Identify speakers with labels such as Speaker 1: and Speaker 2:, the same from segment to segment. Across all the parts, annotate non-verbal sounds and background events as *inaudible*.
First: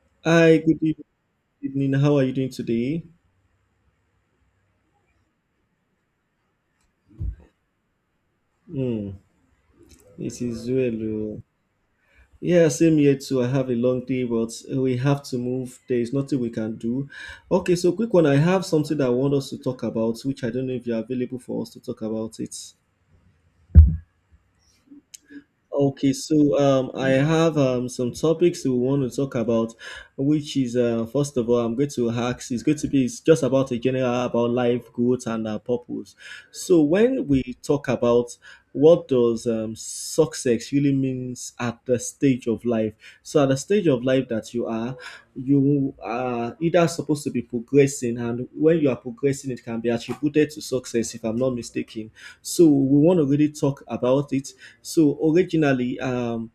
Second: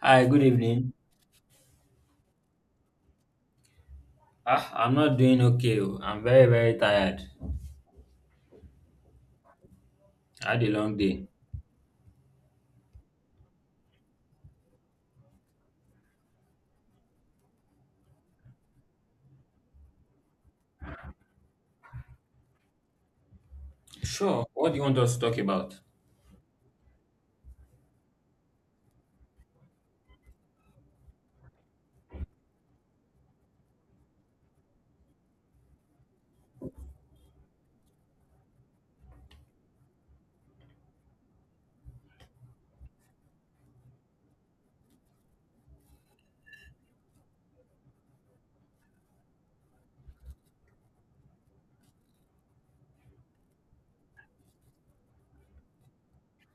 Speaker 1: Hi, good
Speaker 2: Hi,
Speaker 1: evening.
Speaker 2: evening. How are you doing today?
Speaker 1: I'm not doing okay. Oh. I'm very, very tired.
Speaker 2: Mm, it
Speaker 1: I had a
Speaker 2: is
Speaker 1: long day.
Speaker 2: well. Yeah, same here too. I have a long day, but we have to move. There is nothing we can do. Okay, so quick one. I have something that I want us to talk about, which I don't know if you're available for us to talk about it.
Speaker 1: Sure. What do you want us to talk about?
Speaker 2: Okay, so I have some topics we want to talk about, which is first of all, I'm going to ask. It's going to be it's just about a general about life, growth, and purpose. So when we talk about what does success really means at the stage of life, so at the stage of life that you are either supposed to be progressing, and when you are progressing, it can be attributed to success, if I'm not mistaken. So we want to really talk about it so originally,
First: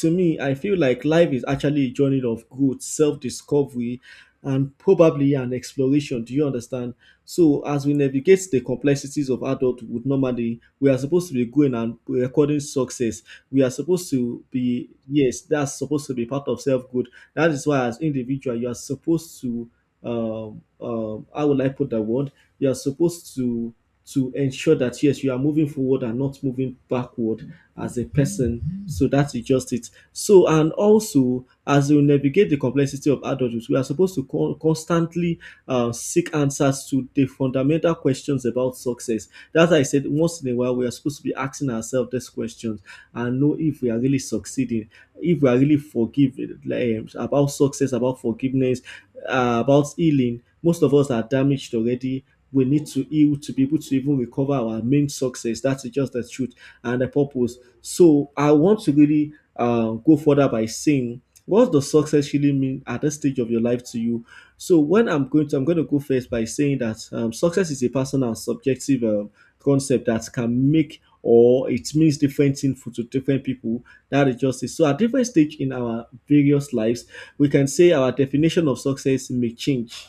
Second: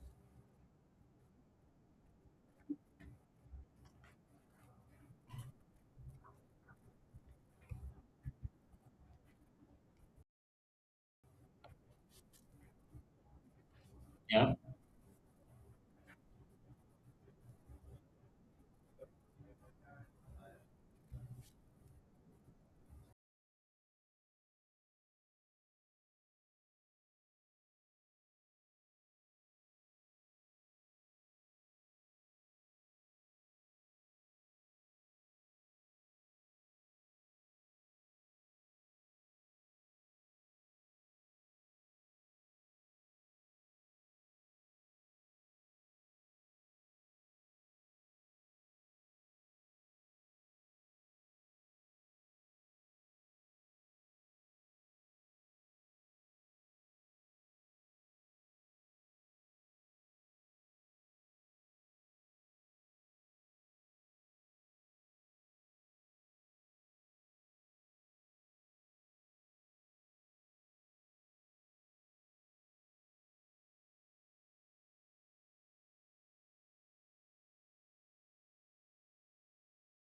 Speaker 2: to me, I feel like life is actually a journey of growth, self-discovery, and probably an exploration. Do you understand? So as we navigate the complexities of adulthood, normally we are supposed to be going and recording success. We are supposed to
Speaker 1: Yeah.
Speaker 2: be yes, that's supposed to be part of self-good. That is why as individual, you are supposed to how would I put the word? You are supposed to ensure that yes, you are moving forward and not moving backward as a person. So that is just it. So, and also, as we navigate the complexity of adulthood, we are supposed to constantly seek answers to the fundamental questions about success. That's why I said once in a while, we are supposed to be asking ourselves these questions and know if we are really succeeding, if we are really forgiving about success, about forgiveness, about healing. Most of us are damaged already. We need to heal to be able to even recover our main success. That's just the truth and the purpose. So I want to really go further by saying, what does success really mean at this stage of your life to you? So when I'm going to go first by saying that success is a personal, and subjective concept that can make or it means different things to different people. That is just it. So at different stage in our various lives, we can say our definition of success may change.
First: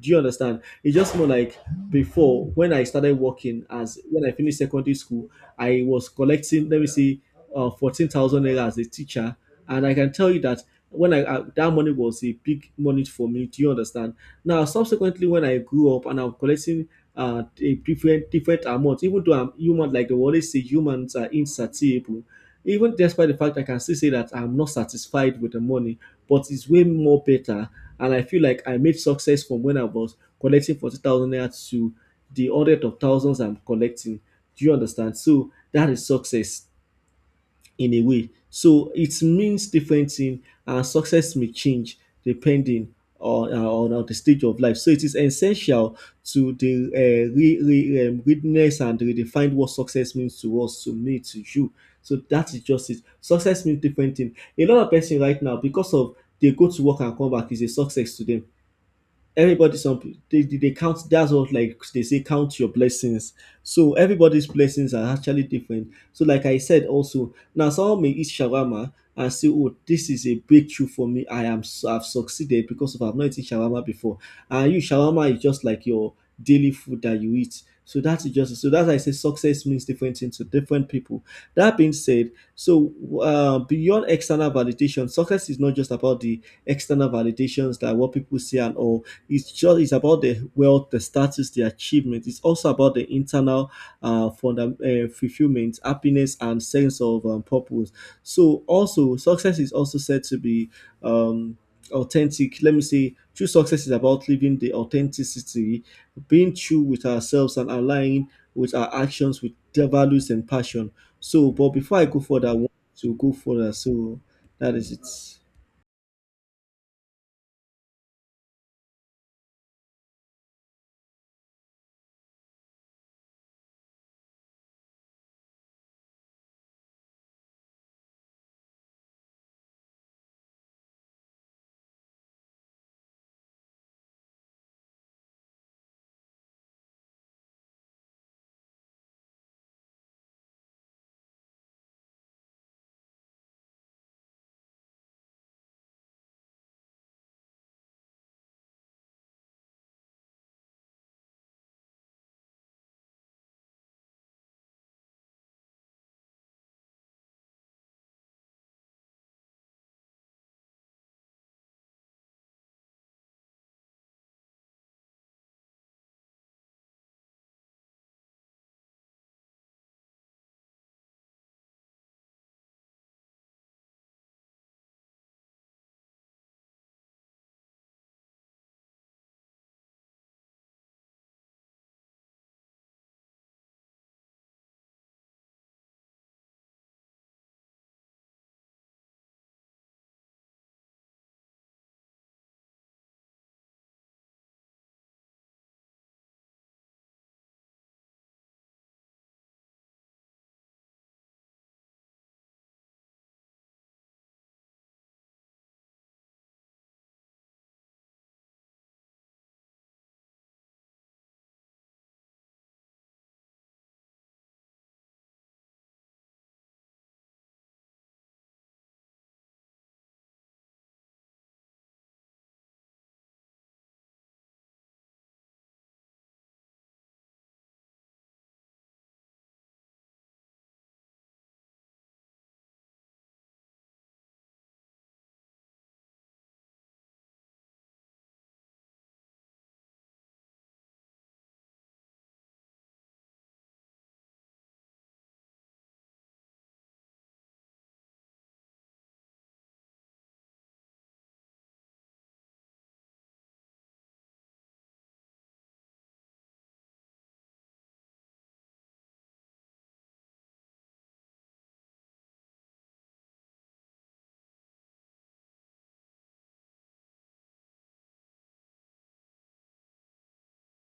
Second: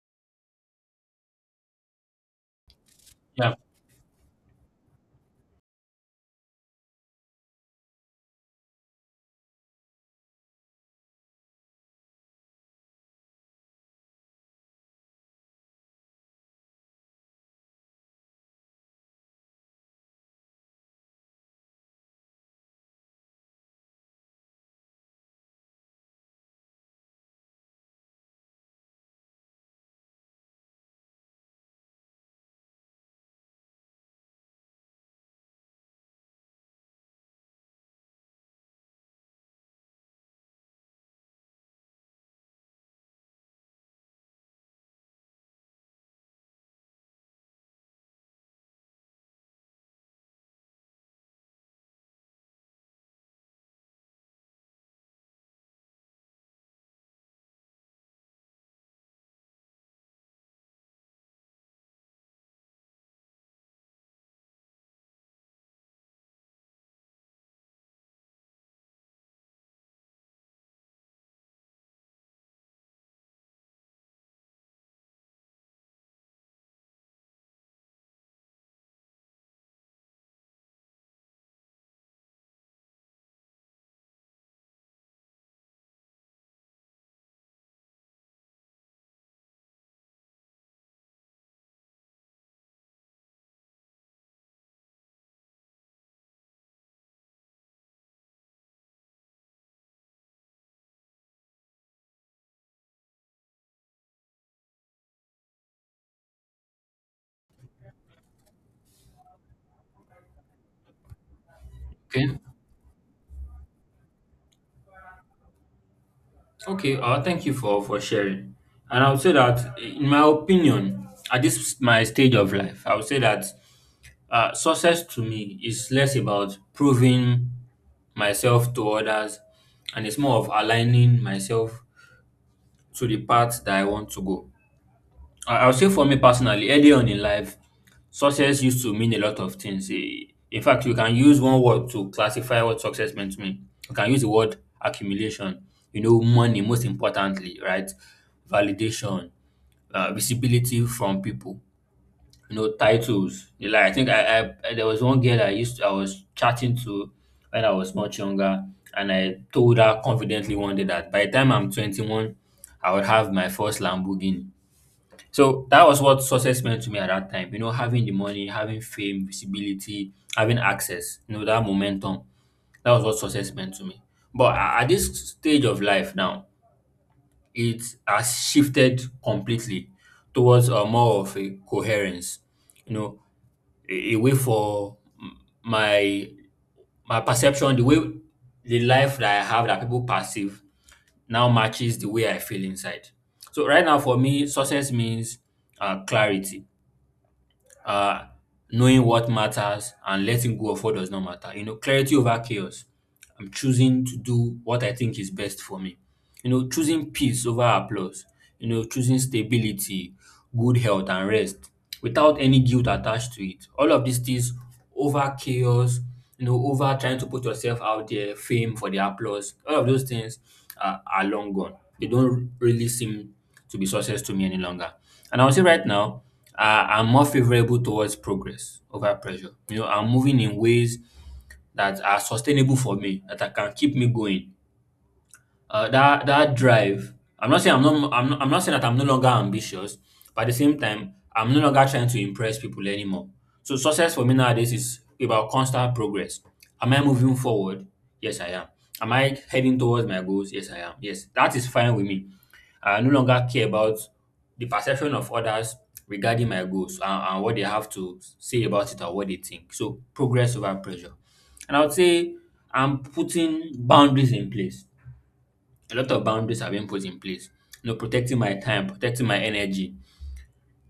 Speaker 2: Do you understand? It's just more like before when I started
Speaker 1: Yeah.
Speaker 2: working as when I finished secondary school, I was collecting, let me see, 14,000 naira as a teacher. And I can tell you that when I that money was a big money for me. Do you understand? Now, subsequently, when I grew up and I'm collecting a different amount, even though I'm human, like they always say, humans are insatiable. Even despite the fact I can still say that I'm not satisfied with the money, but it's way more better. And I feel like I made success from when I was collecting 40,000 naira to the hundred of thousands I'm collecting. Do you understand? So that is success in a way. So it means different thing, and success may change depending on, on the stage of life. So it is essential to the witness and redefine what success means to us, to me, to you. So that is just it. Success means different thing. A lot of person right now, because of they go to work and come back, is a success to them. Everybody, they, they count. That's what, like they say, count your blessings. So everybody's blessings are actually different. So like I said, also now someone may eat shawarma and say, oh, this is a breakthrough for me. I've succeeded because of I've not eaten shawarma before. And you shawarma is just like your daily food that you eat. So that's just, so that's why I say success means different things to different people. That being said, so beyond external validation, success is not just about the external validations, that what people see and all. It's just, it's about the wealth, the status, the achievement. It's also about the internal fulfillment, happiness, and sense of purpose. So also success is also said to be um, authentic. Let me say true success is about living the authenticity, being true with ourselves, and aligning with our actions with their values and passion. So, but before I go
Speaker 1: Okay.
Speaker 2: further, I want to go further. So that is it.
Speaker 1: Okay. Thank you for sharing. And I would say that, in my opinion, at this my stage of life, I would say that success to me is less about proving myself to others, and it's more of aligning myself to the path that I want to go. I would say for me personally, early on in life, success used to mean a lot of things. In fact, you can use one word to classify what success meant to me. You can use the word accumulation, you know, money, most importantly, right? Validation, visibility from people, you know, titles. You Like, I think I- There was one girl I used to, I was chatting to when I was much younger, and I told her confidently one day that by the time I'm 21, I would have my first Lamborghini. So that was what success meant to me at that time. You know, having the money, having fame, visibility, having access, you know, that momentum. That was what success meant to me. But at this stage of life now, it has shifted completely towards a more of a coherence, you know, a way for my my perception, the way the life that I have that people perceive now matches the way I feel inside. So right now for me, success means clarity, uh, knowing what matters and letting go of what does not matter. You know, clarity over chaos. I'm choosing to do what I think is best for me. You know, choosing peace over applause, you know, choosing stability, good health and rest without any guilt attached to it. All of these things over chaos, you know, over trying to put yourself out there, fame for the applause, all of those things are long gone. They don't really seem to be success to me any longer. And I would say right now, I'm more favorable towards progress over pressure. You know, I'm moving in ways that are sustainable for me, that I can keep me going, that that drive. I'm not saying that I'm no longer ambitious, but at the same time, I'm no longer trying to impress people anymore. So success for me nowadays is about constant progress. Am I moving forward? Yes, I am. Am I heading towards my goals? Yes, I am. Yes, that is fine with me. I no longer care about the perception of others regarding my goals, and what they have to say about it or what they think. So progress over pressure. And I would say I'm putting boundaries in place. A lot of boundaries have been put in place. You know, protecting my time, protecting my energy,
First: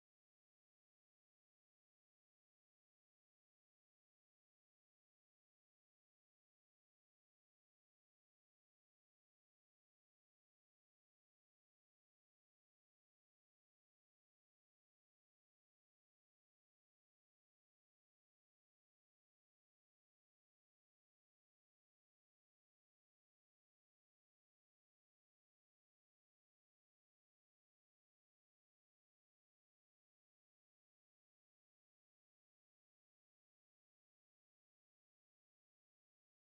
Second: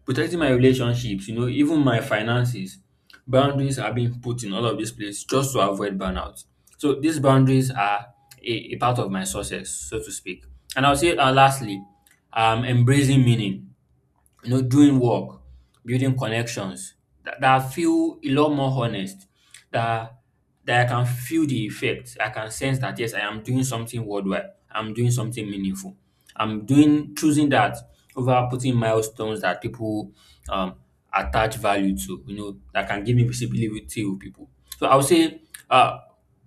Speaker 1: protecting my relationships, you know, even my finances. Boundaries are being put in all of these places just to avoid burnout. So these boundaries are a part of my success, so to speak. And I'll say lastly, embracing meaning, you know, doing work, building connections that I feel a lot more honest, that that I can feel the effect. I can sense that yes, I am doing something worldwide. I'm doing something meaningful. I'm doing choosing that over putting milestones that people um attach value to, you know, that can give me visibility with people. So I would say uh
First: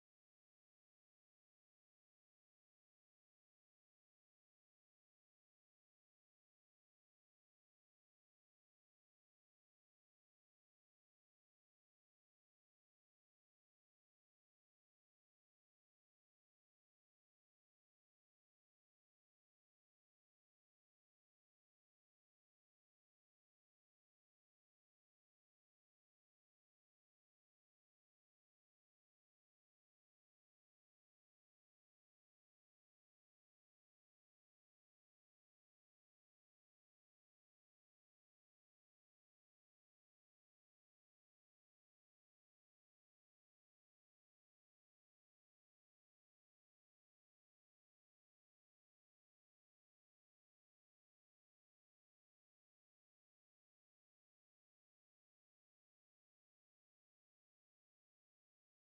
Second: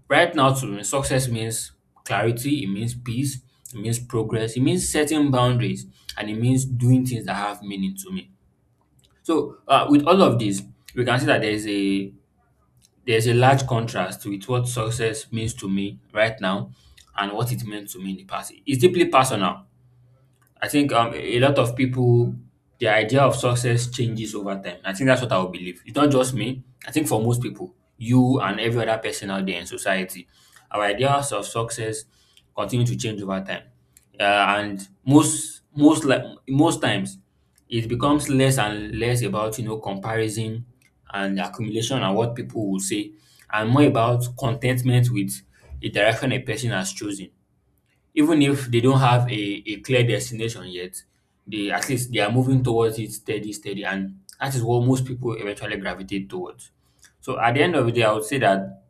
Speaker 1: right now, to me, success means clarity, it means peace, it means progress, it means setting boundaries, and it means doing things that have meaning to me. So, with all of this, we can see that there's a large contrast with what success means to me right now and what it meant to me in the past. It's deeply personal. I think a lot of people, the idea of success changes over time. I think that's what I would believe. It's not just me. I think for most people, you and every other person out there in society, our ideas of success continue to change over time. Uh, and most times, it becomes less and less about, you know, comparison and accumulation and what people will say, and more about contentment with the direction a person has chosen. Even if they don't have a clear destination yet, they at least they are moving towards it steady, steady, and that is what most people eventually gravitate towards. So at the end of the day, I would say that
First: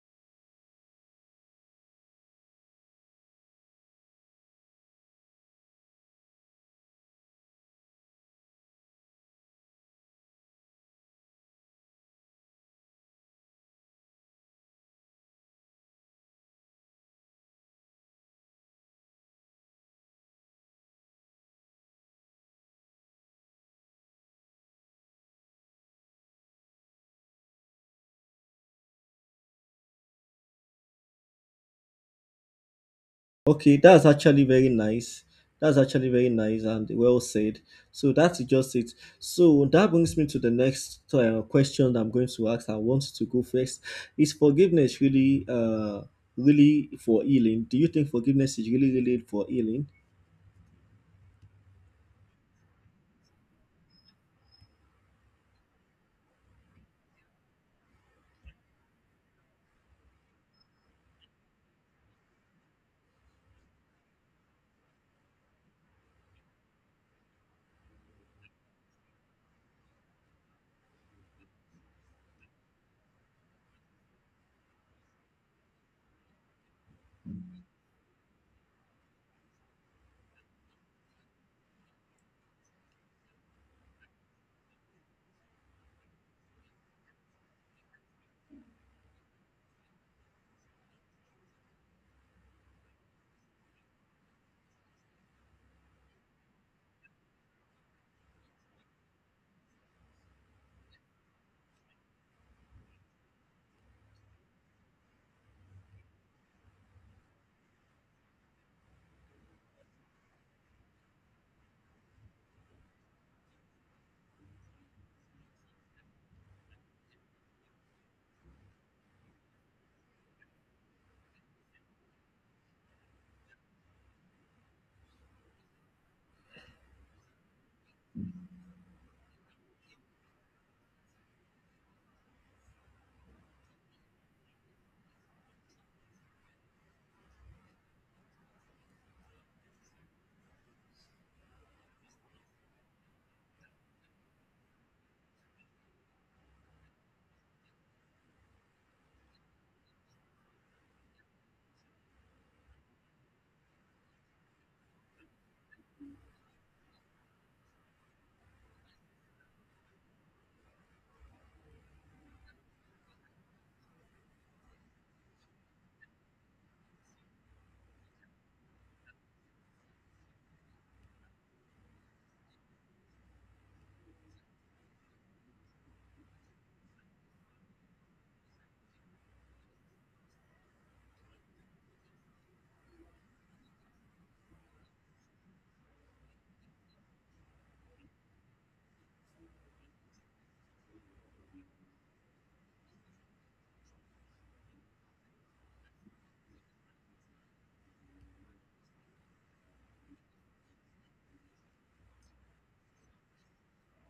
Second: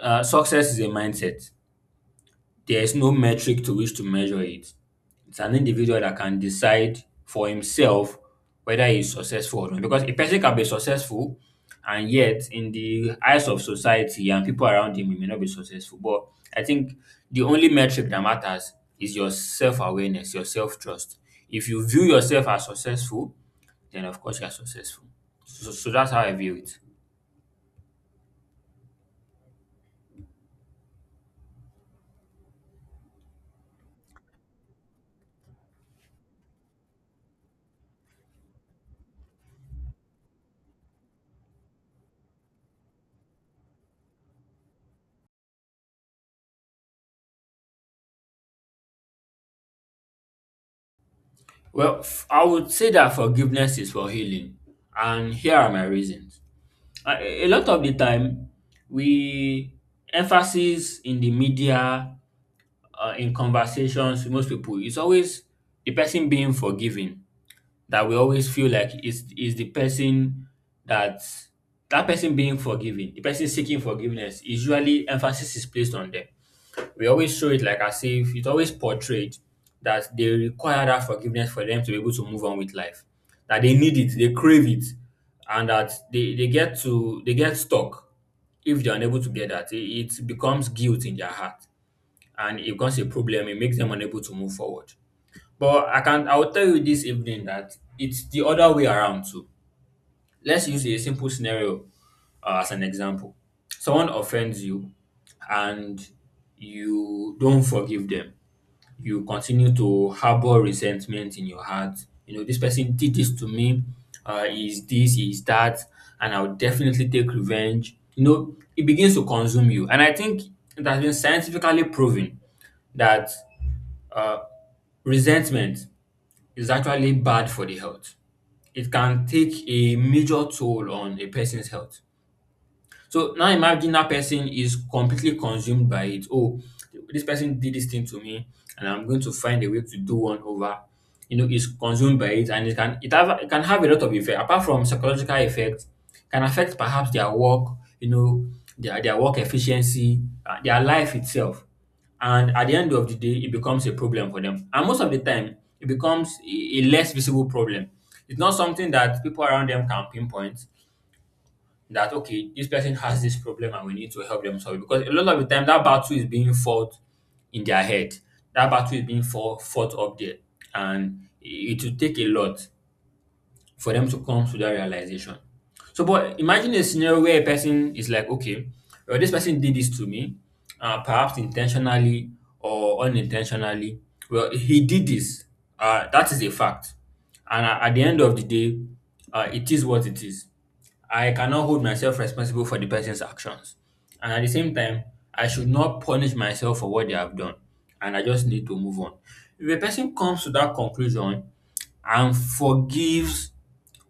Speaker 1: success is a mindset. There is no metric to which to measure it. It's an individual that can decide for himself whether he's successful or not. Because a person can be successful and yet in the eyes of society and people around him, he may not be successful. But I think the only metric that matters is your self-awareness, your self-trust. If you view yourself as successful, then of course you are successful. So, so that's how I view it.
Speaker 2: Okay, that's actually very nice. That's actually very nice and well said. So that's just it. So that brings me to the next question I'm going to ask. I want to go first. Is forgiveness really, really for healing? Do you think forgiveness is really, really for healing?
Speaker 1: Well, I would say that forgiveness is for healing. And here are my reasons. A lot of the time we emphasis in the media, in conversations with most people, it's always the person being forgiven that we always feel like is the person that that person being forgiven, the person seeking forgiveness, usually emphasis is placed on them. We always show it like as if it's always portrayed that they require that forgiveness for them to be able to move on with life, that they need it, they crave it, and that they get to they get stuck. If they're unable to get that, it becomes guilt in their heart and it becomes a problem. It makes them unable to move forward. But I can I will tell you this evening that it's the other way around too. Let's use a simple scenario, as an example. Someone offends you and you don't forgive them, you continue to harbor resentment in your heart. You know, this person did this to me, he is this, he is that, and I'll definitely take revenge. You know, it begins to consume you. And I think it has been scientifically proven that uh, resentment is actually bad for the health. It can take a major toll on a person's health. So now imagine that person is completely consumed by it. Oh, this person did this thing to me, and I'm going to find a way to do one over. You know, is consumed by it, and it can have a lot of effect apart from psychological effect. Can affect perhaps their work. You know, their work efficiency, their life itself, and at the end of the day it becomes a problem for them, and most of the time it becomes a less visible problem. It's not something that people around them can pinpoint, that okay, this person has this problem and we need to help them solve it. Because a lot of the time that battle is being fought in their head. That battle is being fought, fought up there. And it will take a lot for them to come to that realization. So, but imagine a scenario where a person is like, okay, well, this person did this to me, perhaps intentionally or unintentionally. Well, he did this. That is a fact. And at the end of the day, it is what it is. I cannot hold myself responsible for the person's actions. And at the same time, I should not punish myself for what they have done. And I just need to move on. If a person comes to that conclusion and forgives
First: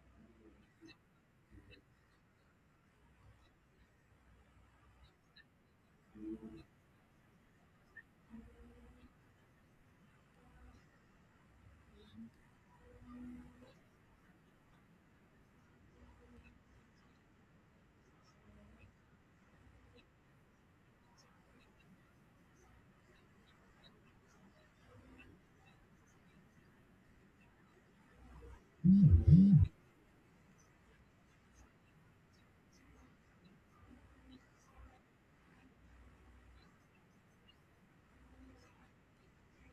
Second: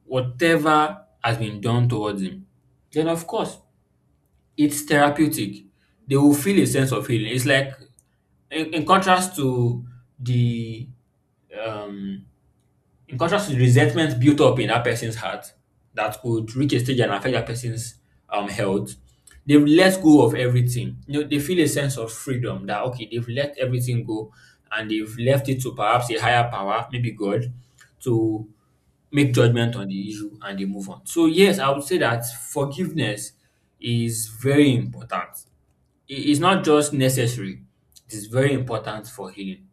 Speaker 1: whatever has been done towards him, then of course it's therapeutic. They will feel a sense of healing. It's like in contrast to the um unconscious resentment built up in that person's heart that could reach a stage and affect that person's health. They've let go of everything. You know, they feel a sense of freedom that okay, they've let everything go, and they've left it to perhaps a higher power, maybe God, to make judgment on the issue and they move on. So yes, I would say that forgiveness is very important. It's not just necessary, it is very important for healing.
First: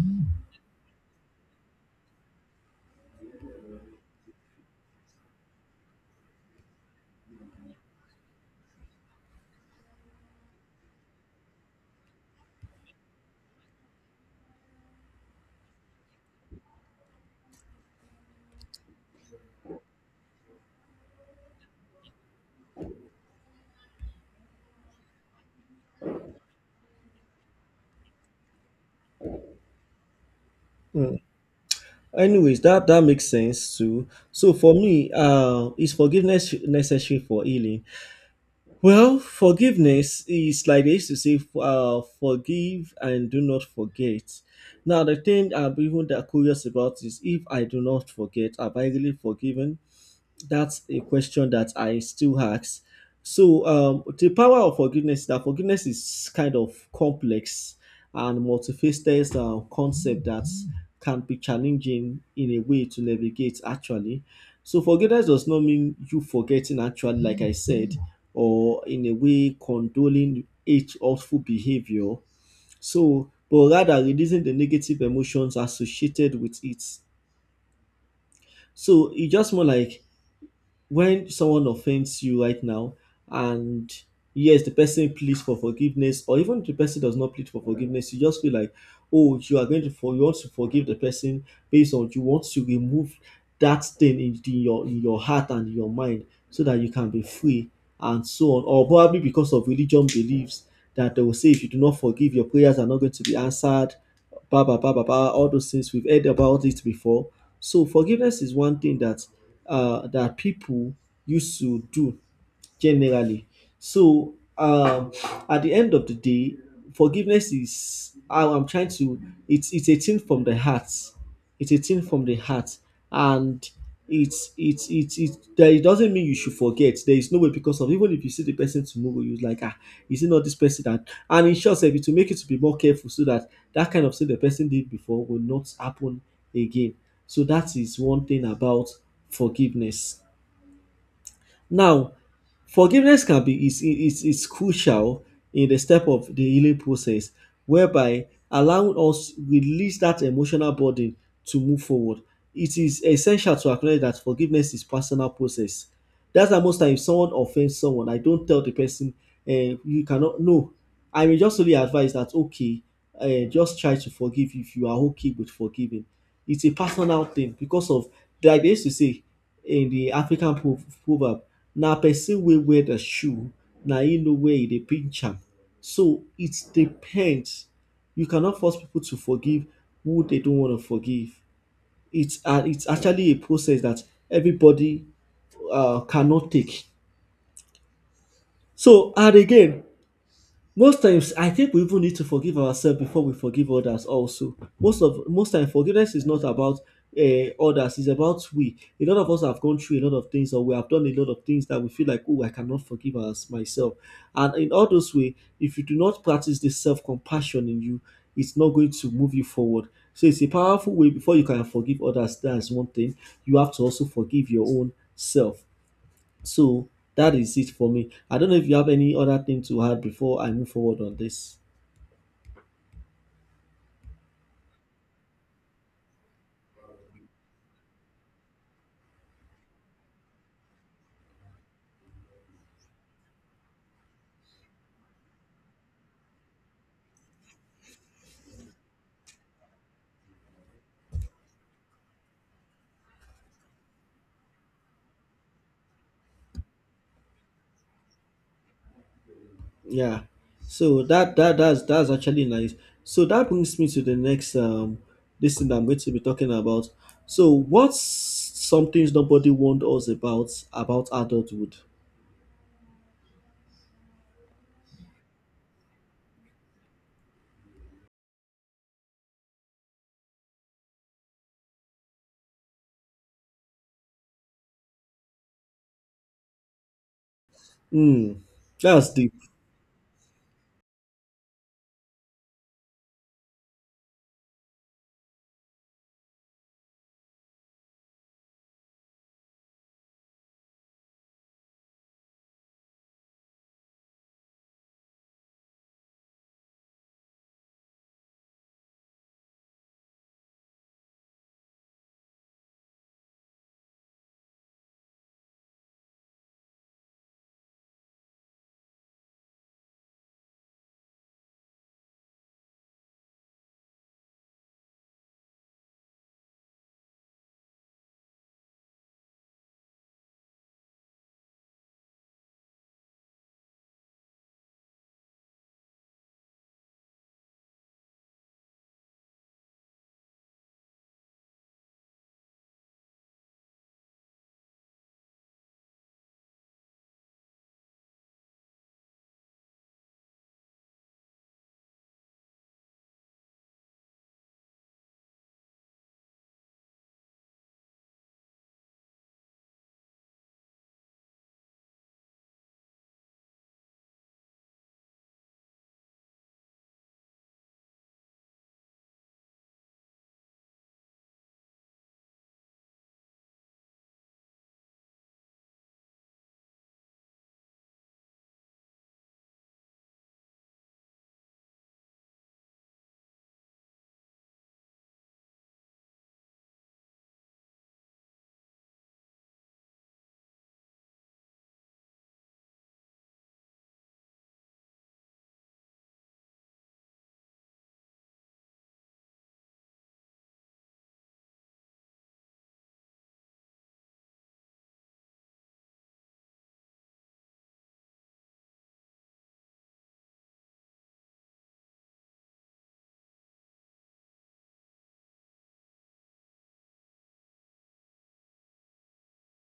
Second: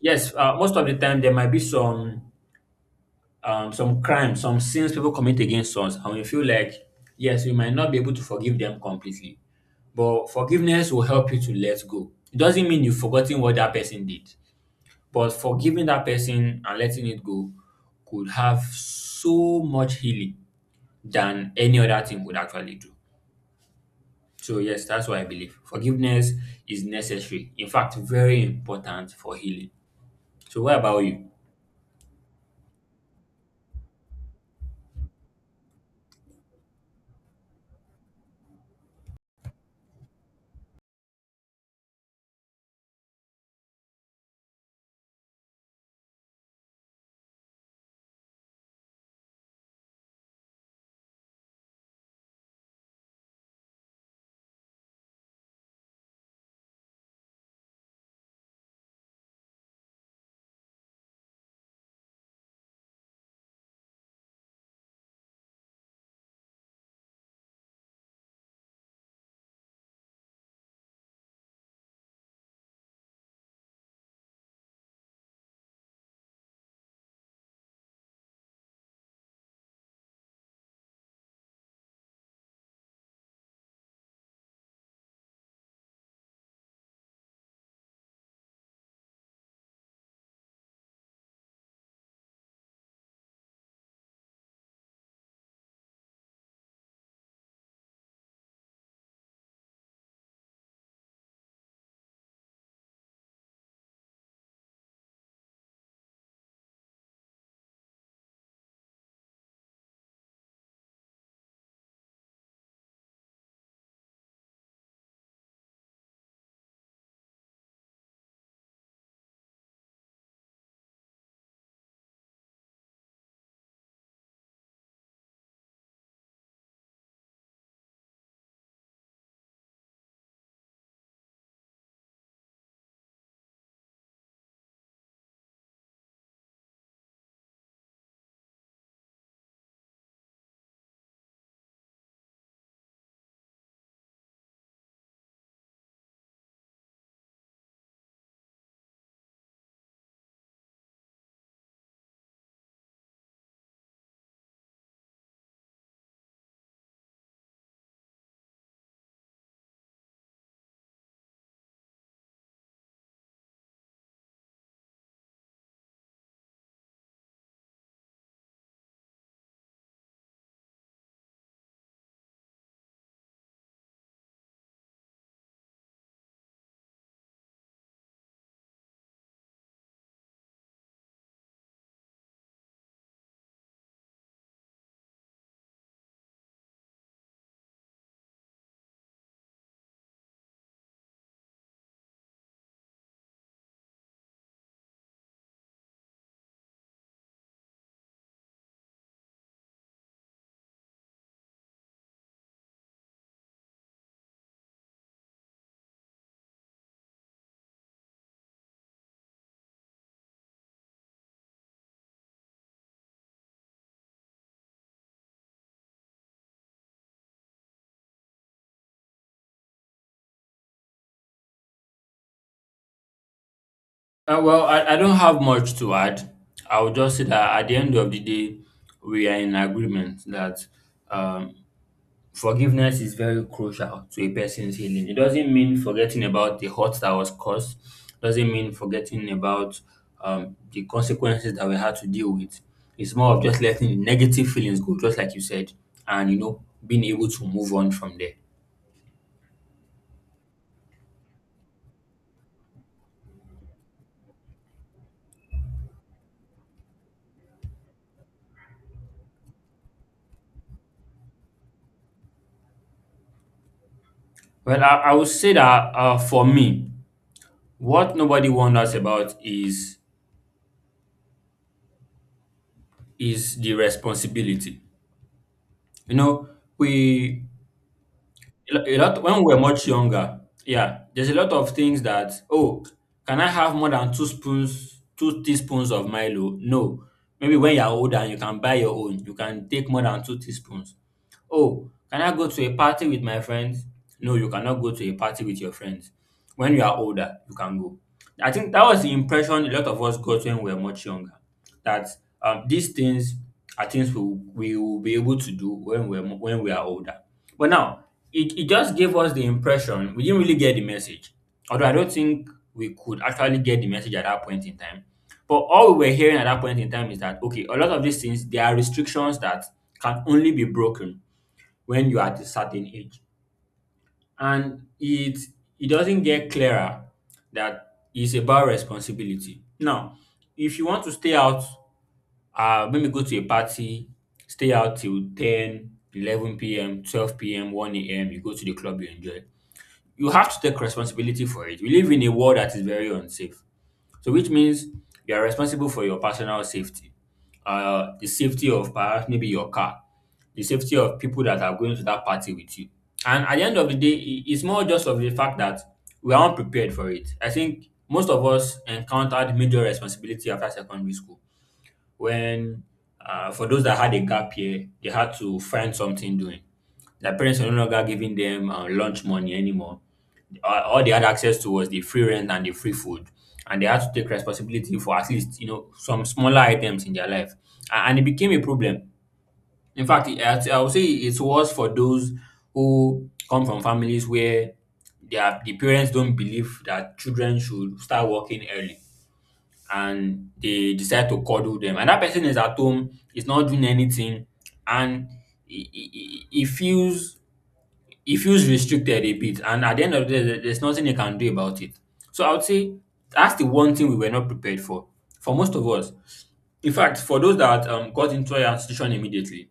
Speaker 1: Yes, most of the time there might be some crimes, some sins people commit against us, and we feel like, yes, we might not be able to forgive them completely. But forgiveness will help you to let go. It doesn't mean you've forgotten what that person did, but forgiving that person and letting it go could have so much healing than any other thing would actually do. So, yes, that's what I believe. Forgiveness is necessary. In fact, very important for healing. So, what about
Speaker 2: Mm.
Speaker 1: you?
Speaker 2: Anyways, that that makes sense too. So for me, is forgiveness necessary for healing? Well, forgiveness is like they used to say, forgive and do not forget. Now, the thing I'm even that curious about is if I do not forget, am I really forgiven? That's a question that I still ask. So, the power of forgiveness, that forgiveness is kind of complex and multifaceted concept that can be challenging in a way to navigate actually. So, forgiveness does not mean you forgetting actually, like I said, or in a way condoling each awful behavior. So, but rather releasing the negative emotions associated with it. So, it's just more like when someone offends you right now and yes, the person pleads for forgiveness or even the person does not plead for forgiveness, you just feel like oh, you are going to, for you want to forgive the person, based on you want to remove that thing in, your in your heart and your mind so that you can be free and so on, or probably because of religion beliefs that they will say if you do not forgive your prayers are not going to be answered. Ba ba ba ba ba. All those things we've heard about it before. So forgiveness is one thing that that people used to do generally. So at the end of the day, forgiveness is how I'm trying to. It's a thing from the heart. It's a thing from the heart, and it's it. That it doesn't mean you should forget. There is no way, because of even if you see the person tomorrow, you're like ah, is it not this person that? And in short, sef, it will make you to be more careful so that that kind of thing the person did before will not happen again. So that is one thing about forgiveness. Now, forgiveness can be is crucial in the step of the healing process, whereby allowing us release that emotional burden to move forward. It is essential to acknowledge that forgiveness is personal process. That's why most times someone offends someone, I don't tell the person, eh, you cannot no. I may just only advise that okay, eh, just try to forgive if you are okay with forgiving. It's a personal thing because of like they used to say in the African proverb, Na person wey wear the shoe na im know where e dey pinch am. So it depends. You cannot force people to forgive who they don't want to forgive. It's, and it's actually a process that everybody cannot take. So and again, most times, I think we even need to forgive ourselves before we forgive others. Also, most of most time, forgiveness is not about others; it's about we. A lot of us have gone through a lot of things, or we have done a lot of things that we feel like, oh, I cannot forgive us myself. And in all those way, if you do not practice this self compassion in you, it's not going to move you forward. So it's a powerful way. Before you can forgive others, that's one thing. You have to also forgive your own self. So that is it for me. I don't know if you have any other thing to add before I move forward on this.
Speaker 1: Well, I don't have much to add. I would just say that at the end of the day, we are in agreement that um, forgiveness is very crucial to a person's healing. It doesn't mean forgetting about the hurt that was caused, doesn't mean forgetting about the consequences that we had to deal with. It's more of just letting the negative feelings go, just like you said, and being able to move on from there.
Speaker 2: Yeah. So that's actually nice. So that brings me to the next this thing that I'm going to be talking about. So what's some things nobody warned us about adulthood?
Speaker 1: Well, I would say that for me, what nobody wonders about is the responsibility. You know, we
Speaker 2: Hmm.
Speaker 1: a
Speaker 2: That's
Speaker 1: lot
Speaker 2: deep.
Speaker 1: when we were much younger, yeah, there's a lot of things that, oh, can I have more than two spoons, two teaspoons of Milo? No. Maybe when you're older and you can buy your own, you can take more than two teaspoons. Oh, can I go to a party with my friends? No, you cannot go to a party with your friends. When you are older, you can go. I think that was the impression a lot of us got when we were much younger. That these things are things we will be able to do when when we are older. But now it just gave us the impression we didn't really get the message. Although I don't think we could actually get the message at that point in time. But all we were hearing at that point in time is that okay, a lot of these things there are restrictions that can only be broken when you're at a certain age. And it doesn't get clearer that it's about responsibility. Now, if you want to stay out, maybe go to a party, stay out till 10, 11 p.m., 12 p.m., 1 a.m., you go to the club, you enjoy. You have to take responsibility for it. We live in a world that is very unsafe. So, which means you are responsible for your personal safety, the safety of perhaps maybe your car, the safety of people that are going to that party with you. And at the end of the day, it's more just of the fact that we are not prepared for it. I think most of us encountered major responsibility after secondary school when, for those that had a gap year, they had to find something doing. Their parents were no longer giving them lunch money anymore. All they had access to was the free rent and the free food, and they had to take responsibility for at least some smaller items in their life. And it became a problem. In fact, I would say it's worse for those who come from families where the parents don't believe that children should start working early, and they decide to coddle them. And that person is at home, is not doing anything, and he, he, he he feels he feels restricted a bit. And at the end of the day, there's nothing he can do about it. So I would say that's the one thing we were not prepared for. For most of us, in fact, for those that got into our institution immediately,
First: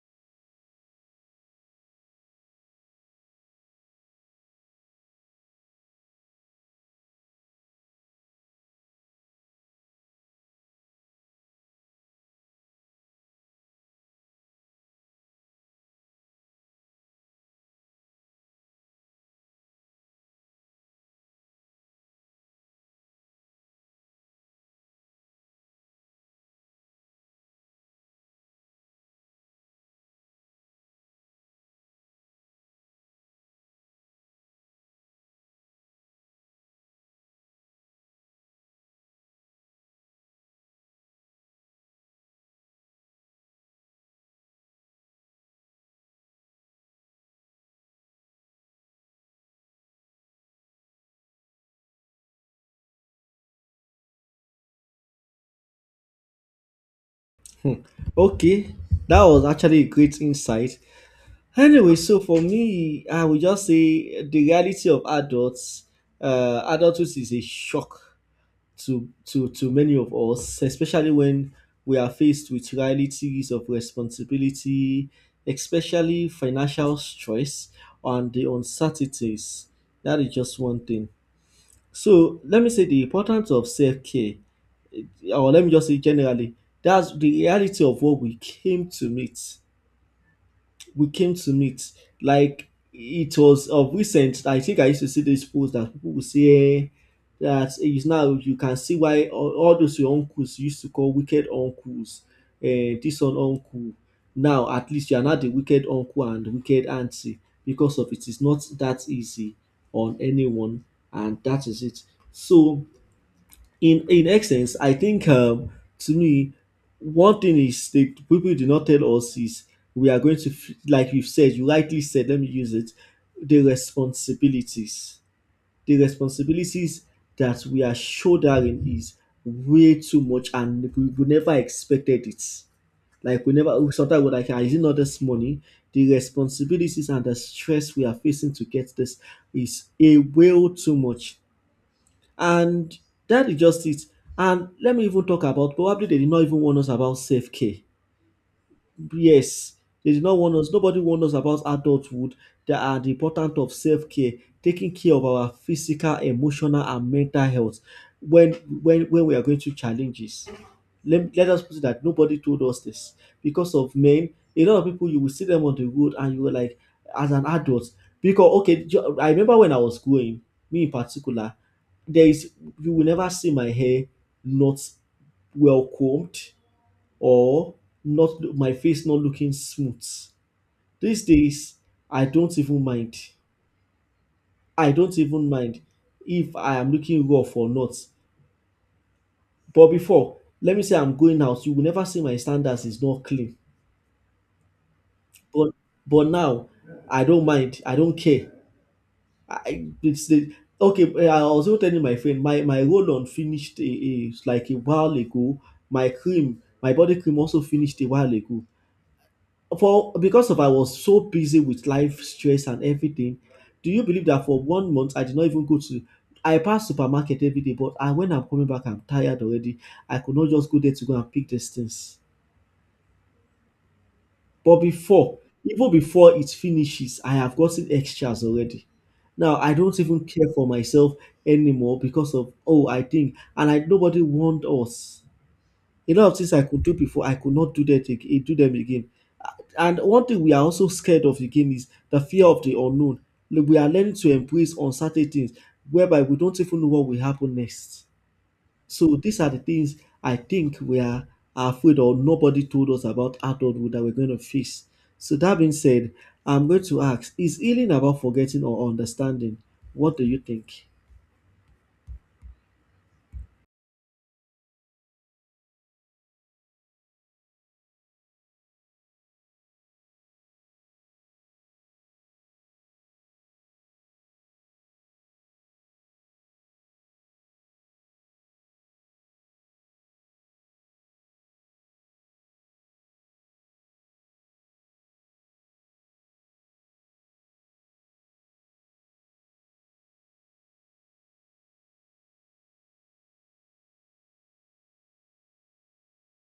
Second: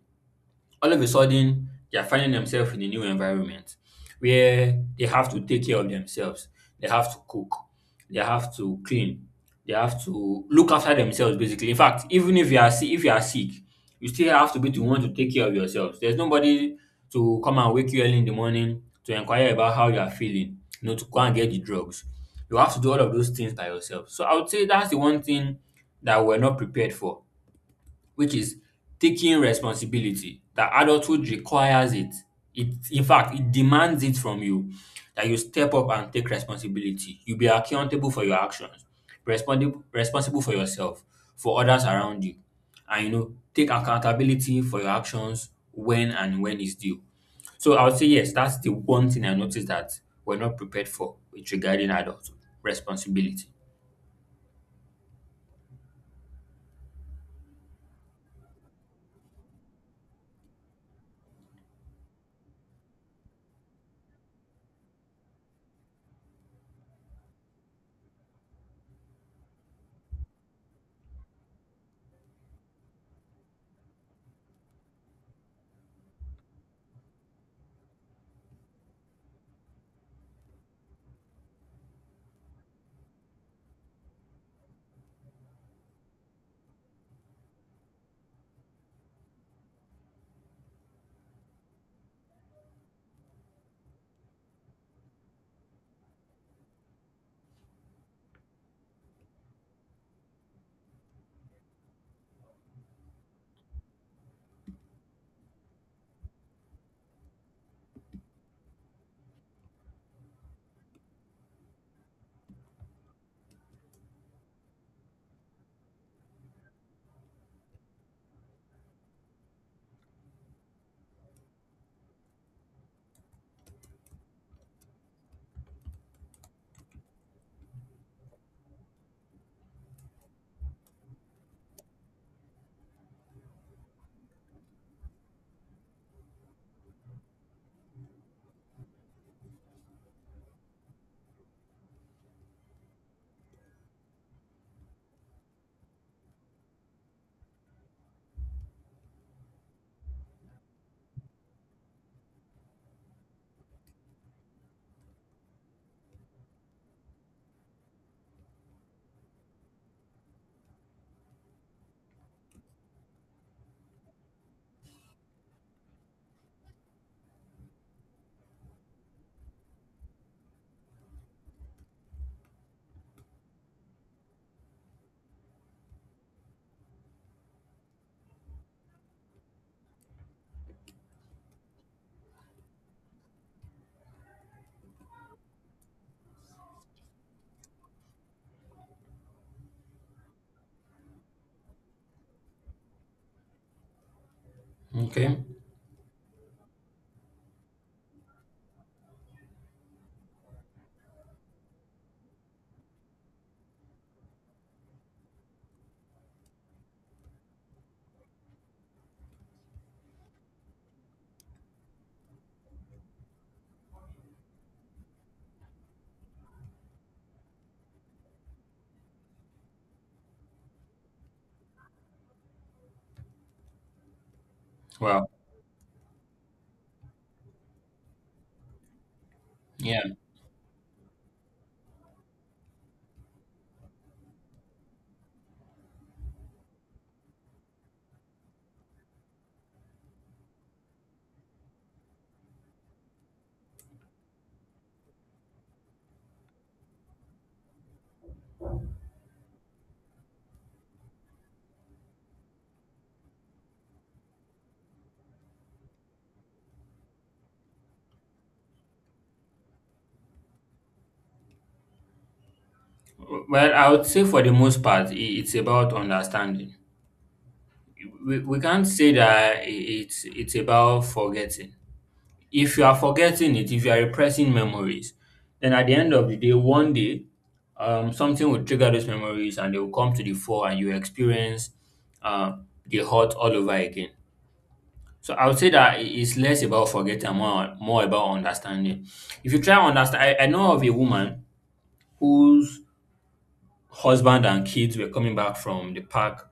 Speaker 1: all of a sudden they are finding themselves in a new environment where they have to take care of themselves. They have to cook, they have to clean, they have to look after themselves basically. In fact, even if you are sick you still have to be the one to take care of yourself. There's nobody to come and wake you early in the morning to inquire about how you are feeling, to go and get the drugs. You have to do all of those things by yourself. So I would say that's the one thing that we're not prepared for, which is taking responsibility. That adulthood requires it. In fact, it demands it from you, that you step up and take responsibility, you be accountable for your actions, responsible for yourself, for others around you, and take accountability for your actions when and when is due. So I would say yes, that's the one thing I noticed that we're not prepared for with regarding adulthood: responsibility.
Speaker 2: Hmm. Okay. That was actually a great insight. Anyway, so for me, I would just say the reality of adulthood is a shock to to many of us, especially when we are faced with realities of responsibility, especially financial stress and the uncertainties. That is just one thing. So let me say the importance of self-care, or let me just say generally, that's the reality of what we came to meet. Like it was of recent. I think I used to see this post that people would say eh, that is now you can see why all those your uncles you used to call wicked uncles, this one uncle. Now at least you are not the wicked uncle and wicked auntie because of it is not that easy on anyone, and that is it. So in essence, I think to me, one thing is the people do not tell us is we are going to like you've said, you rightly said. Let me use it. The responsibilities, the responsibilities that we are shouldering is way too much, and we never expected it. Like we never sometimes we're like, "Ah, is it not this money? The responsibilities and the stress we are facing to get this is a way too much and that is just it. And let me even talk about probably they did not even warn us about self care, yes, they did not warn us, nobody warned us about adulthood, that are the importance of self-care, taking care of our physical emotional and mental health when when we are going through challenges. Let us put it that nobody told us this because of men. A lot of people you will see them on the road and you were like as an adult because okay I remember when I was growing, me in particular, there is you will never see my hair not well combed or not my face not looking smooth. These days, I don't even mind. I don't even mind if I am looking rough or not. But before, let me say I'm going out, you will never see my standards is not clean.
Speaker 1: Okay.
Speaker 2: But but now, I don't mind. I don't care. I it's the okay. I was also telling my friend my roll on finished a like a while ago. My cream, my body cream also finished a while ago. For because of I was so busy with life stress and everything, do you believe that for one month I did not even go to I pass supermarket every day, but I when I'm coming back, I'm tired already. I could not just go there to go and pick these things. But
Speaker 1: Well.
Speaker 2: before, even before it finishes, I have gotten extras already. Now I don't
Speaker 1: Yeah.
Speaker 2: even care for myself anymore because of oh I think and I nobody warned us. A lot of things I could do before I could not do that again, do them again. And one thing we are also scared of again is the fear of the unknown. Like, we are learning to embrace uncertain things whereby we don't even know what will happen next. So these are the things I think we are afraid or nobody told us about adulthood that we're going to face. So that being said, I'm going to ask, is healing about forgetting or understanding? What do you think?
Speaker 1: Well, I would say for the most part, it's about understanding. We can't say that it's about forgetting. If you are forgetting it, if you are repressing memories, then at the end of the day, one day, something will trigger those memories and they will come to the fore, and you experience uh, the hurt all over again. So I would say that it's less about forgetting, and more about understanding. If you try to understand, I know of a woman whose husband and kids were coming back from the park,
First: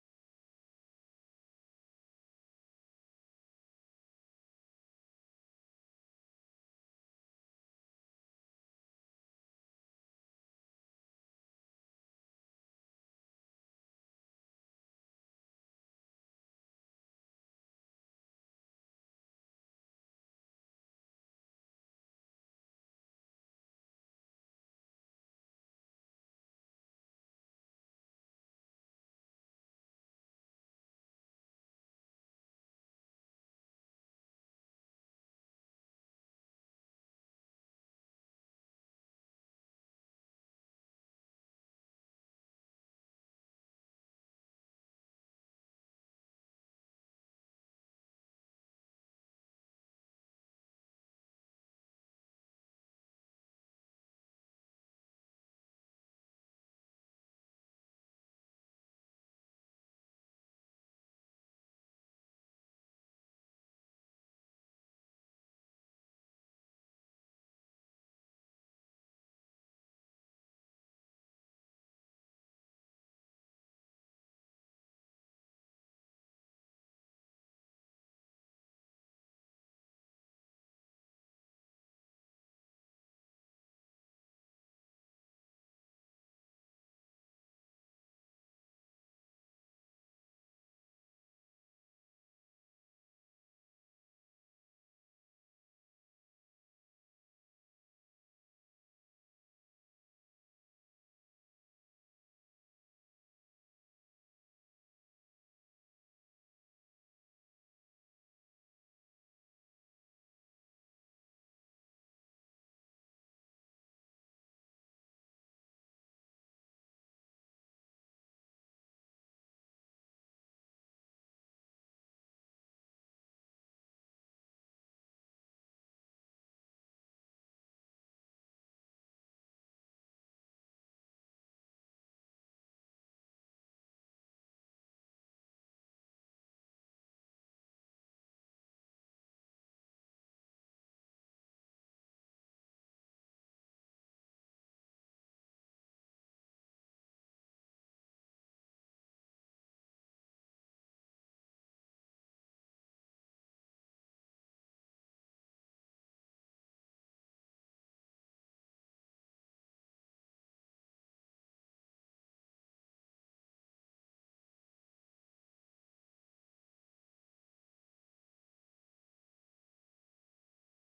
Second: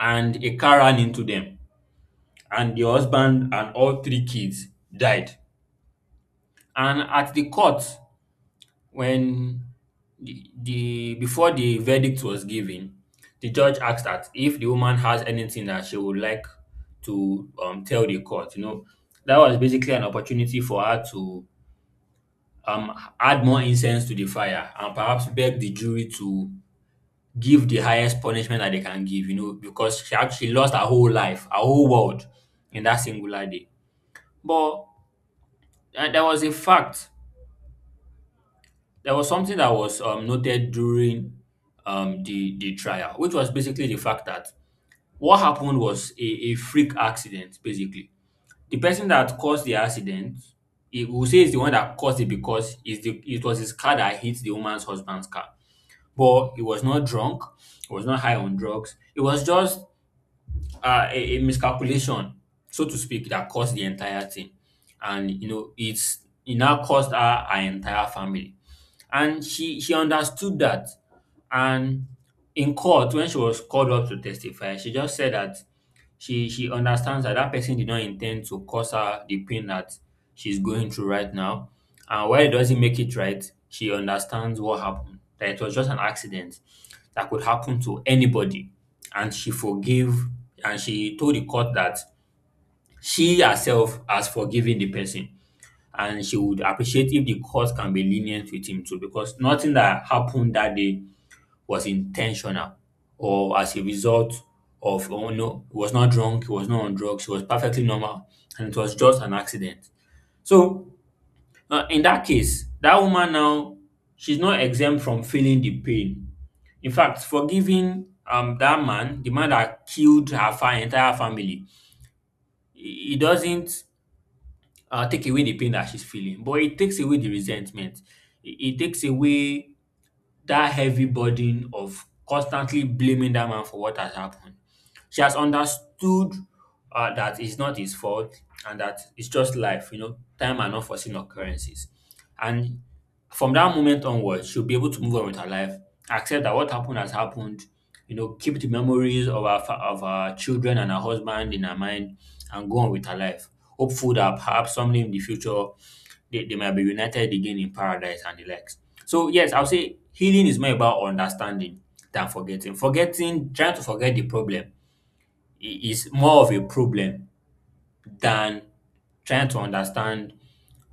Speaker 1: and a car ran into them, and the husband and all three kids died. And at the court, when the before the verdict was given, the judge asked that if the woman has anything that she would like to tell the court. That was basically an opportunity for her to um, add more incense to the fire and perhaps beg the jury to give the highest punishment that they can give, because she actually lost her whole life, her whole world, in that singular day. But there was a fact, there was something that was noted during the trial, which was basically the fact that what happened was a freak accident, basically. The person that caused the accident, he will say is the one that caused it because it was his car that hit the woman's husband's car. But he was not drunk, he was not high on drugs. It was just a miscalculation, so to speak, that caused the entire thing. And, it now caused her, her entire family. And she understood that. And in court, when she was called up to testify, she just said that she understands that that person did not intend to cause her the pain that she's going through right now. And while it doesn't make it right, she understands what happened. That it was just an accident that could happen to anybody. And she forgave, and she told the court that she herself has forgiven the person, and she would appreciate if the court can be lenient with him too, because nothing that happened that day was intentional or as a result of, oh no, he was not drunk, he was not on drugs, he was perfectly normal, and it was just an accident. So in that case, that woman now, she's not exempt from feeling the pain. In fact, forgiving that man, the man that killed her entire family, he doesn't take away the pain that she's feeling. But it takes away the resentment. It, it takes away that heavy burden of constantly blaming that man for what has happened. She has understood that it's not his fault, and that it's just life, time and unforeseen occurrences. And from that moment onwards, she'll be able to move on with her life, accept that what happened, has happened, keep the memories of of our children and her husband in her mind, and go on with her life. Hopeful that perhaps someday in the future, they might be united again in paradise and the likes. So, yes, I'll say healing is more about understanding than forgetting. Forgetting, trying to forget the problem is more of a problem than trying to understand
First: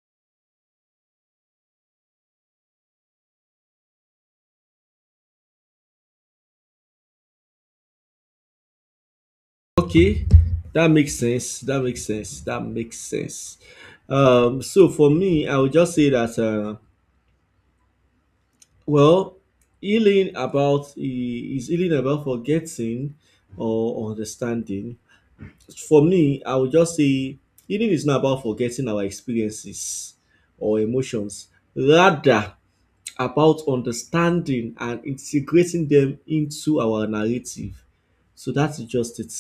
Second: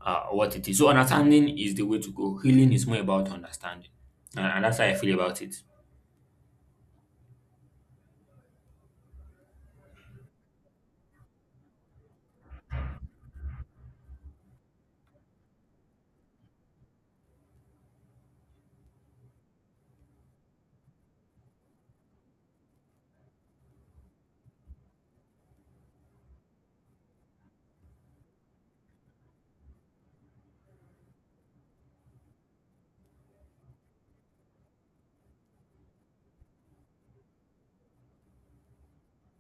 Speaker 1: what it is. So, understanding is the way to go. Healing is more about understanding. And that's how I feel about it.
Speaker 2: Okay, that makes sense. That makes sense. That makes sense. So for me, I would just say that well, healing about is healing about forgetting or understanding. For me, I would just say healing is not about forgetting our experiences or emotions. Rather, about understanding and integrating them into our narrative. So that's just it.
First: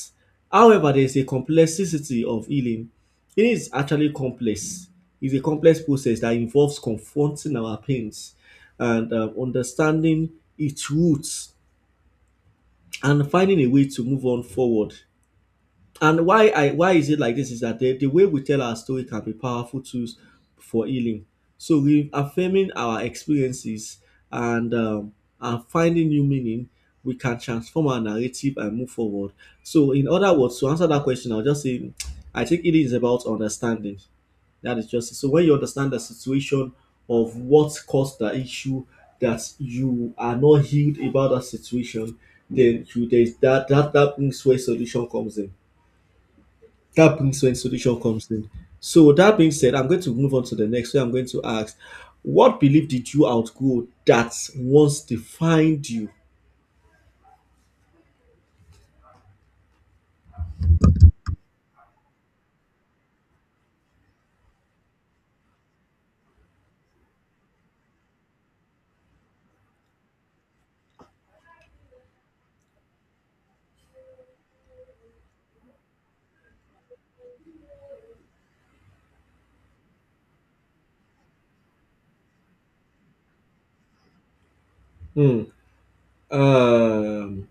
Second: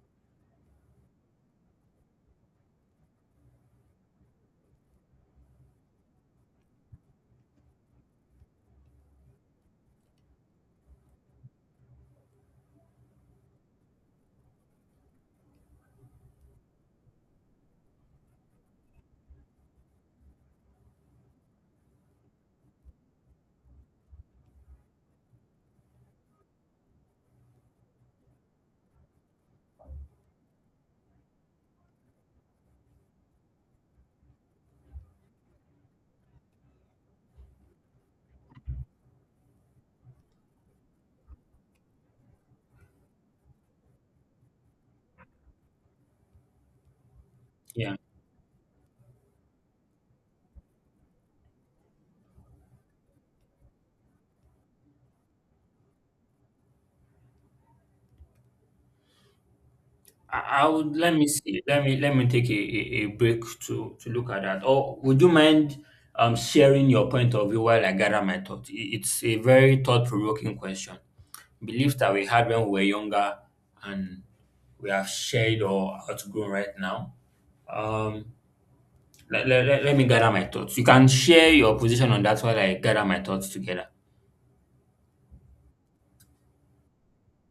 Speaker 2: However, there is a complexity of healing. Healing is actually complex. It's a complex process that involves confronting our pains and understanding its roots and finding a way to move on forward. And why is it like this is that the way we tell our story can be powerful tools for healing. So we affirming our experiences and um, and finding new meaning, we can transform our narrative and move forward. So in other words, to answer that question, I'll just say *tsk* I think healing is about understanding. That is just it. So when you understand the situation of what caused the issue that you are not healed about that situation, then you there is that brings where solution comes in, that brings when
Speaker 1: Yeah.
Speaker 2: solution comes in. So with that being said, I'm going to move on to the next where I'm going to ask, what belief did you outgrow that once defined you?
Speaker 1: I would Let me see. Let me take a break to look at that. Or would you mind sharing your point of view while I gather my thoughts? It's a very thought-provoking question. Beliefs that we had when we were younger and we have shared or outgrown right now. Um, let me gather my thoughts. You can share your position on that while I gather my thoughts together.
Speaker 2: Hmm. Um,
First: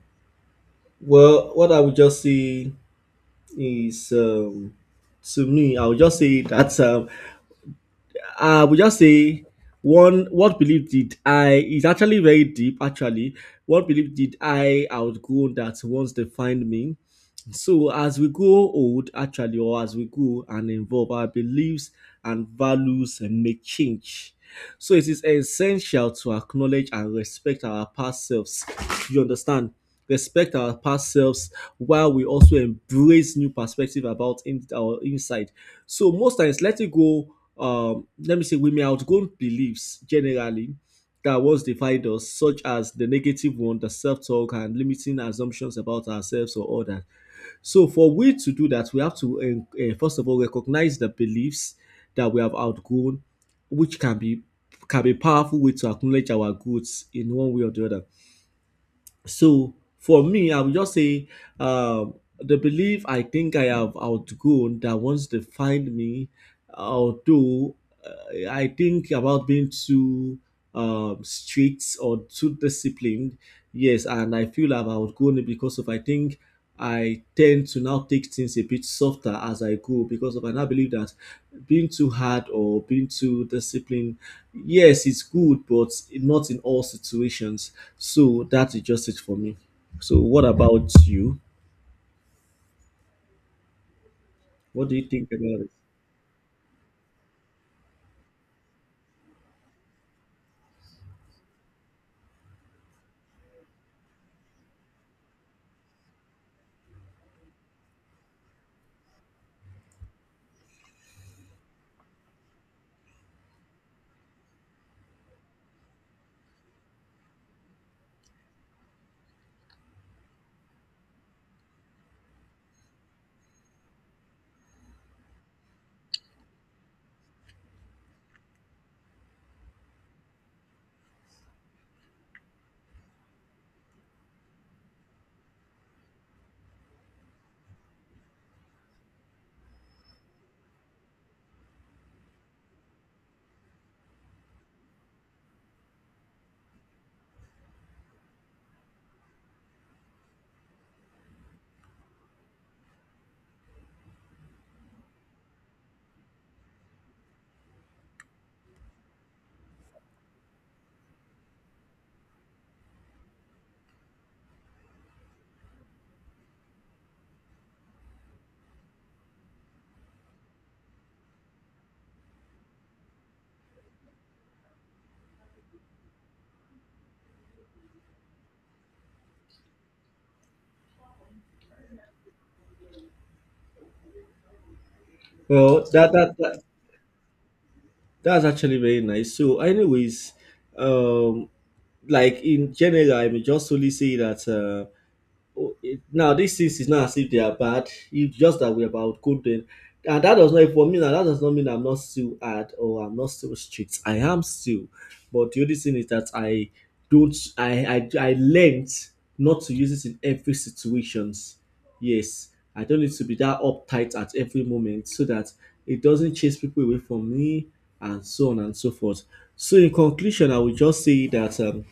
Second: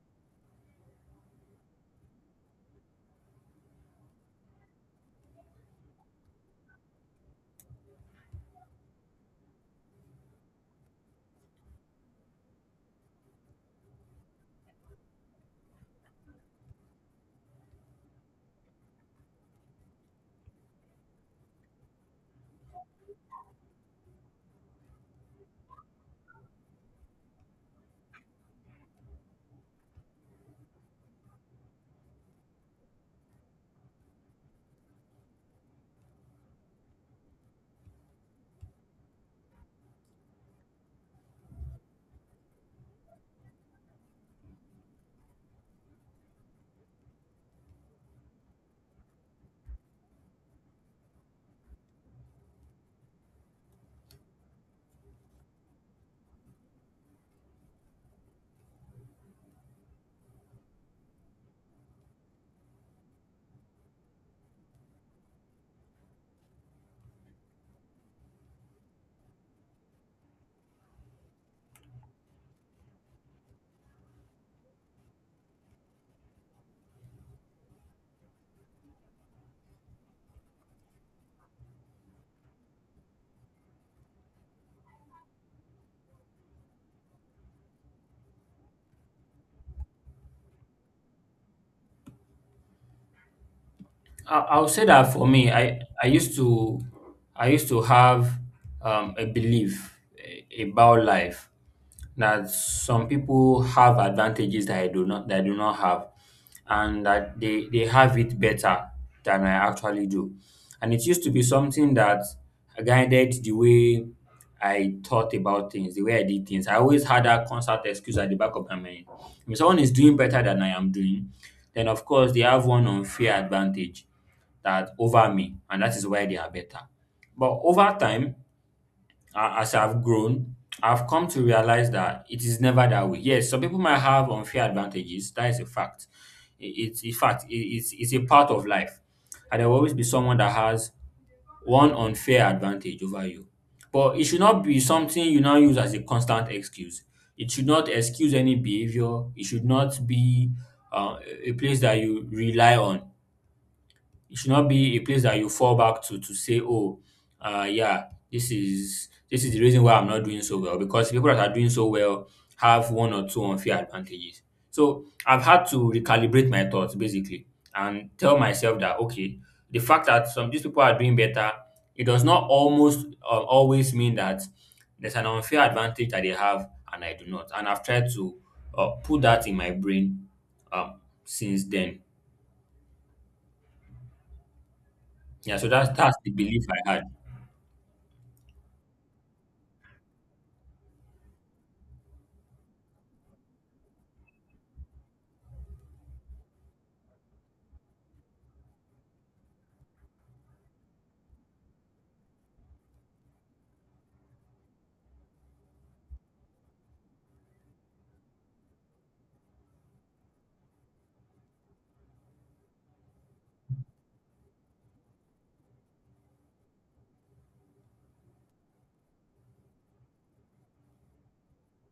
Speaker 2: well, what I would just say is, to me, I would just say that I would just say one. What belief did I? Is actually very deep. Actually, what belief did I outgrow that once defined me? So as we grow old, actually, or as we grow and evolve, our beliefs and values may change. So it is essential to acknowledge and respect our past selves. You understand? Respect our past selves while we also embrace new perspective about in, our inside. So most times, letting go. Let me say, we may outgrow beliefs generally that once defined us, such as the negative one, the self-talk, and limiting assumptions about ourselves or others. So for we to do that, we have to first of all recognize the beliefs that we have outgrown, which can be powerful way to acknowledge our goods in one way or the other. So for me I would just say um the belief I think I have outgrown that once they find me, although, I think about being too strict or too disciplined, yes, and I feel I've outgrown it because of I think I tend to now take things a bit softer as I go because of I now believe that being too hard or being too disciplined, yes, it's good, but not in all situations. So that is just it for me. So what about you?
Speaker 1: I'll say
Speaker 2: What do you
Speaker 1: that for
Speaker 2: think
Speaker 1: me,
Speaker 2: about it?
Speaker 1: I used to have a belief about life that some people have advantages that I do not have, and that they have it better than I actually do. And it used to be something that guided the way I thought about things, the way I did things. I always had that constant excuse at the back of my mind. If someone is doing better than I am doing, then of course they have one unfair advantage that over me, and that is why they are better. But over time, as I've grown, I've come to realize that it is never that way. Yes, some people might have unfair advantages. That is a fact. It's a fact, it's a part of life. And there will always be someone that has one unfair advantage over you. But it should not be something you now use as a constant excuse. It should not excuse any behavior. It should not be uh, a place that you rely on. It should not be a place that you fall back to say, "Oh, yeah, this is the reason why I'm not doing so well." Because people that are doing so well have one or two unfair advantages. So I've had to recalibrate my thoughts basically and tell myself that okay, the fact that some these people are doing better, it does not almost always mean that there's an unfair advantage that they have and I do not. And I've tried to put that in my brain um, since then. Yeah, so
Speaker 2: Well,
Speaker 1: that's
Speaker 2: that
Speaker 1: that's the
Speaker 2: that, that
Speaker 1: belief I had.
Speaker 2: that's actually very nice. So, anyways, um, like in general, I may just only say that. Oh, it, now these things is not as if they are bad, it's just that we're about good then, and that does not for me now that does not mean I'm not still hard or I'm not still strict, I am still, but the only thing is that I don't I learned not to use it in every situations, yes, I don't need to be that uptight at every moment so that it doesn't chase people away from me and so on and so forth. So in conclusion I would just say that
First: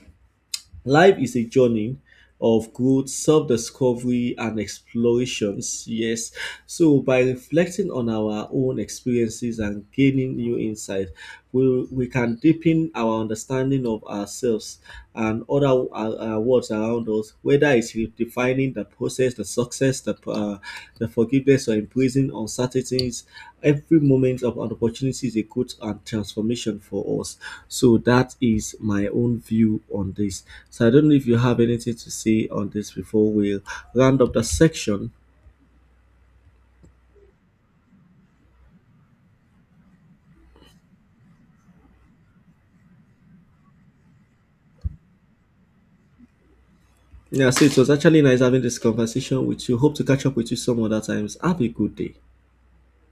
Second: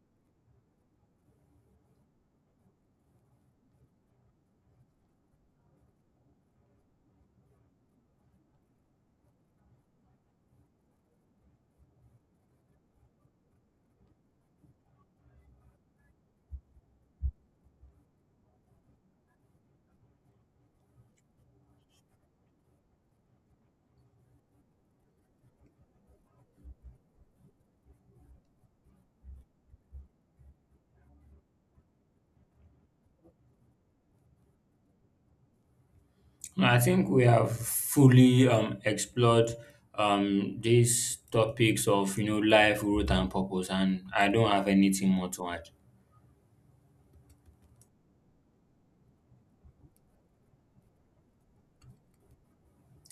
Speaker 2: life is a journey of growth, self discovery, and explorations. Yes. So, by reflecting on our own experiences and gaining new insight, we can deepen our understanding of ourselves and other worlds around us, whether it's redefining the process, the success, the forgiveness, or embracing uncertainties. Every moment of an opportunity is a growth and transformation for us. So that is my own view on this. So I don't know if you have anything to say on this before we round up the section.
Speaker 1: I think we have fully explored these topics of life, growth, and purpose, and I don't have anything more to add.
Speaker 2: Yeah, so it was actually nice having this conversation with you. Hope to catch up with you some other times. Have a good day.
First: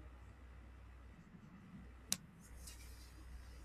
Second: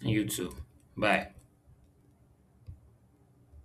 Speaker 1: You too. Bye.